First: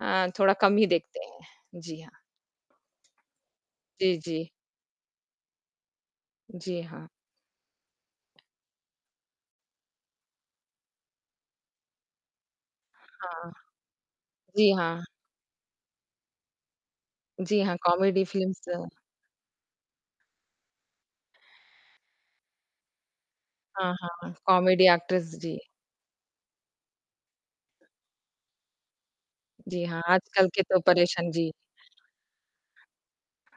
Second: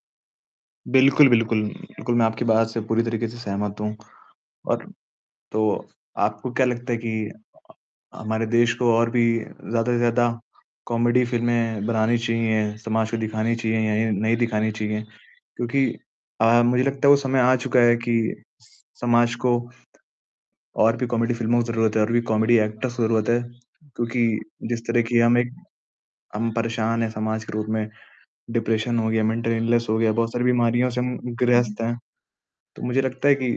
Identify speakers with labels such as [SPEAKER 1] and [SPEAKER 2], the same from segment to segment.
[SPEAKER 1] हाँ, थोड़ा कम ही देखते
[SPEAKER 2] बिल्कुल, बिल्कुल।
[SPEAKER 1] हैं। जी,
[SPEAKER 2] बिल्कुल,
[SPEAKER 1] हाँ।
[SPEAKER 2] मैं आपकी बात से पूरी तरीके से सहमत हूँ।
[SPEAKER 1] जी, जी।
[SPEAKER 2] और तो आपको क्या
[SPEAKER 1] जी,
[SPEAKER 2] लगता है
[SPEAKER 1] हाँ।
[SPEAKER 2] कि अ, हमारे देश को और भी ज़्यादा से ज़्यादा कॉमेडी फ़िल्में बनानी चाहिए, समाज को
[SPEAKER 1] हाँ।
[SPEAKER 2] दिखानी चाहिए या नहीं
[SPEAKER 1] जी,
[SPEAKER 2] दिखानी
[SPEAKER 1] हाँ।
[SPEAKER 2] चाहिए? क्योंकि अ, मुझे लगता है, वो समय आ
[SPEAKER 1] जी हाँ,
[SPEAKER 2] चुका है
[SPEAKER 1] कॉमेडी
[SPEAKER 2] कि
[SPEAKER 1] फिल्म्स।
[SPEAKER 2] स समाज को और भी कॉमेडी फ़िल्मों की ज़रूरत है, और भी कॉमेडी एक्टर्स की ज़रूरत है।
[SPEAKER 1] हाँ,
[SPEAKER 2] क्योंकि
[SPEAKER 1] हाँ,
[SPEAKER 2] जिस
[SPEAKER 1] कॉमेडी
[SPEAKER 2] तरह की
[SPEAKER 1] एक्ट्रेस,
[SPEAKER 2] हम एक
[SPEAKER 1] जी।
[SPEAKER 2] हम परेशान हैं समाज के रूप में। डिप्रेशन हो गया, मेंटल
[SPEAKER 1] जी,
[SPEAKER 2] इलनेस हो
[SPEAKER 1] हाँ,
[SPEAKER 2] गया,
[SPEAKER 1] आज
[SPEAKER 2] बहुत सारी
[SPEAKER 1] कल के तो
[SPEAKER 2] बीमारियों से हम
[SPEAKER 1] परेशान जी।
[SPEAKER 2] ग्रस्त हैं। तो मुझे लगता है कि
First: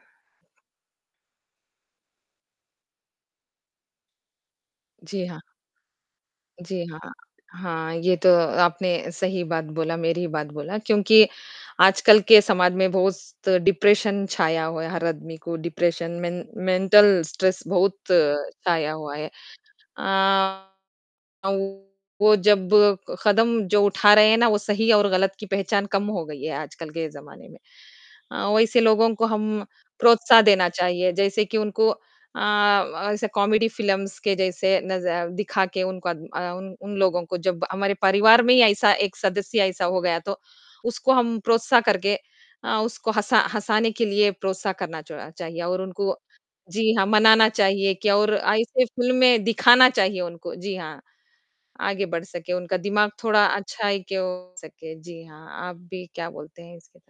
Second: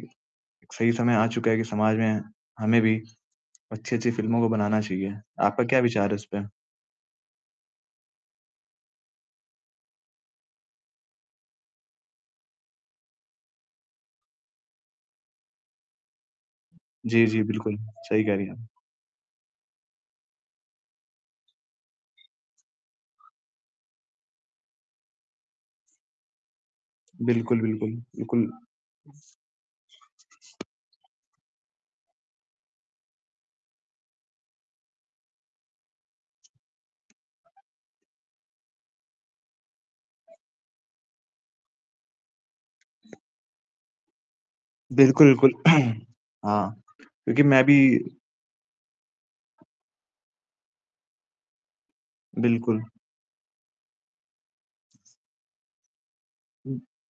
[SPEAKER 2] सही समय आ चुका है कि समाज में हमें भी अच्छी-अच्छी फ़िल्मों को बनाना चाहिए।
[SPEAKER 1] जी, हाँ।
[SPEAKER 2] आपका क्या विचार है इसपे?
[SPEAKER 1] जी, हाँ। हाँ, ये तो आपने सही बात बोला, मेरी ही बात बोला। क्योंकि आजकल के समाज में बहुत डिप्रेशन छाया हुआ है, हर आदमी को डिप्रेशन, मेन मेंटल
[SPEAKER 2] जी, जी,
[SPEAKER 1] स्ट्रेस
[SPEAKER 2] बिल्कुल,
[SPEAKER 1] बहुत
[SPEAKER 2] सही कह रही हैं आप।
[SPEAKER 1] छाया हुआ है। अ, वो जब क कदम, जो उठा रहे हैं ना, वो सही और गलत की पहचान कम हो गयी है आजकल के ज़माने में।
[SPEAKER 2] बिल्कुल, बिल्कुल, बिल्कुल।
[SPEAKER 1] वैसे लोगों को हम प्रोत्साह देना चाहिए, जैसे कि उनको अ, ऐसे कॉमेडी फिल्म्स के जैसे नज़ दिखा के उनका अ, उन उन लोगों को जब हमारे परिवार में ही ऐसा एक सदस्य ऐसा हो गया, तो उसको हम प्रोत्साह करके अ, उसको हँसा हँसाने के लिए प्रोत्साह करना
[SPEAKER 2] बिल्कुल,
[SPEAKER 1] चोड़ा
[SPEAKER 2] बिल्कुल।
[SPEAKER 1] चाहिए और उनको
[SPEAKER 2] हाँ,
[SPEAKER 1] जी, हाँ,
[SPEAKER 2] क्योंकि
[SPEAKER 1] मनाना
[SPEAKER 2] मैं भी
[SPEAKER 1] चाहिए और ऐसी फ़िल्में दिखाना चाहिए उनको। जी, हाँ। आगे बढ़ सके। उनका
[SPEAKER 2] बिल्कुल।
[SPEAKER 1] दिमाग थोड़ा अच्छाई की ओ सके। जी, हाँ। आप भी क्या बोलते हैं
[SPEAKER 2] हुँ।
[SPEAKER 1] इसके तरफ?